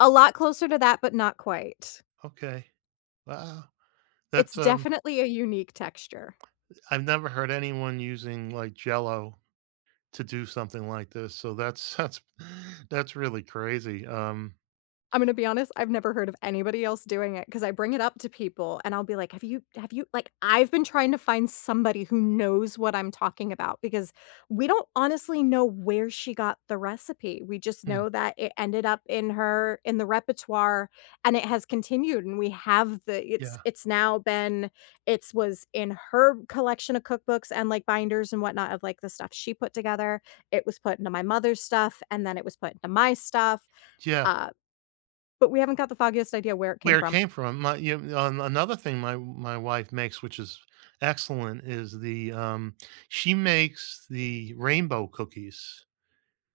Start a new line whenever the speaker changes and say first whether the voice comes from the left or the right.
left: A lot closer to that but not quite.
right: Okay. Wow.
left: It's
right: That's, um
left: definitely a unique texture.
right: Uh, I've never heard anyone using, like, Jell-O to do something like this, so that's that's that's really crazy, um
left: I'm gonna be honest, I've never heard of anybody else doing it ‘cause I bring it up to people and I'll be like, “Have you have you, like “I've been trying to find somebody who knows what I'm talking about because we don't honestly know where she got the recipe. We just
right: Mm.
left: know that it ended up in her in the repertoire and it has continued and we have the it's
right: Yeah.
left: it's now been it’s was in her collection of cookbooks and, like, binders and whatnot of, like, the stuff she put together. It was put into my mother's stuff, and then it was put into my stuff,
right: Yeah.
left: uh, but we haven't got the foggiest idea where it came
right: Where it
left: from.
right: came from. My you on another thing my w my wife makes, which is excellent, is the, um she makes the rainbow cookies.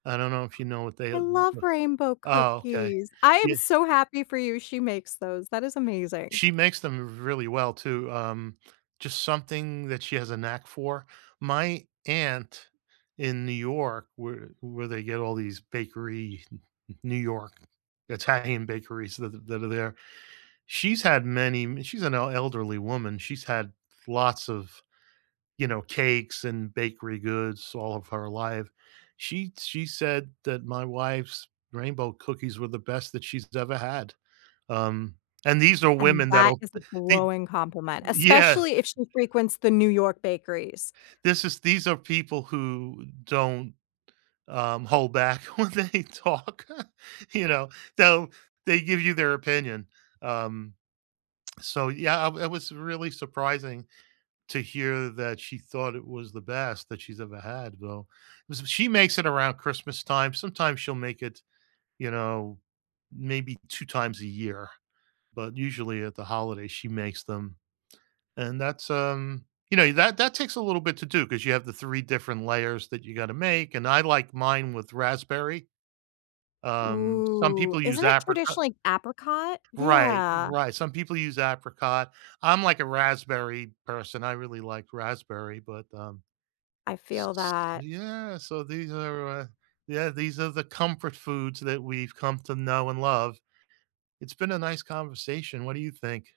right: I don't know if you know what they,
left: I
right: uh, v
left: love
right: v
left: rainbow
right: Oh, okay.
left: cookies. I am
right: Ye
left: so happy for you she makes those; that is amazing.
right: She makes them really well, too, um, just something that she has a knack for. My aunt in New York, where where they get all these bakery, N N New York, Italian bakeries th th that are there, she's had many mi she's an el elderly woman. She's had lots of, you know, cakes and bakery goods all of her life. She she said that my wife's rainbow cookies were the best that she's ever had, um, and these are
left: And
right: women
left: that
right: that'll
left: is a
right: b be
left: glowing compliment,
right: Yeah.
left: especially if she frequents the New York bakeries.
right: This is these are people who don't, um, hold back when they talk, you know? They'll they give you their opinion, um so, yeah, w it was really surprising to hear that she thought it was the best that she's ever had, though. Was b She makes it around Christmas time, sometimes she'll make it, you know, maybe 2 times a year, but usually at the holidays she makes them, and that's, um you know, that that takes a little bit to do ‘cause you have the 3 different layers that you gotta make and I like mine with raspberry. Um, some
left: Ooh,
right: people use
left: isn't it
right: apricot
left: traditionally apricot?
right: Right,
left: Yeah.
right: right, some people use apricot. I'm, like, a raspberry person. I really like raspberry, but, um,
left: I
right: s
left: feel
right: s
left: that.
right: Yeah, so these are my Yeah, these are the comfort foods that we've come to know and love. It's been a nice conversation, what do you think?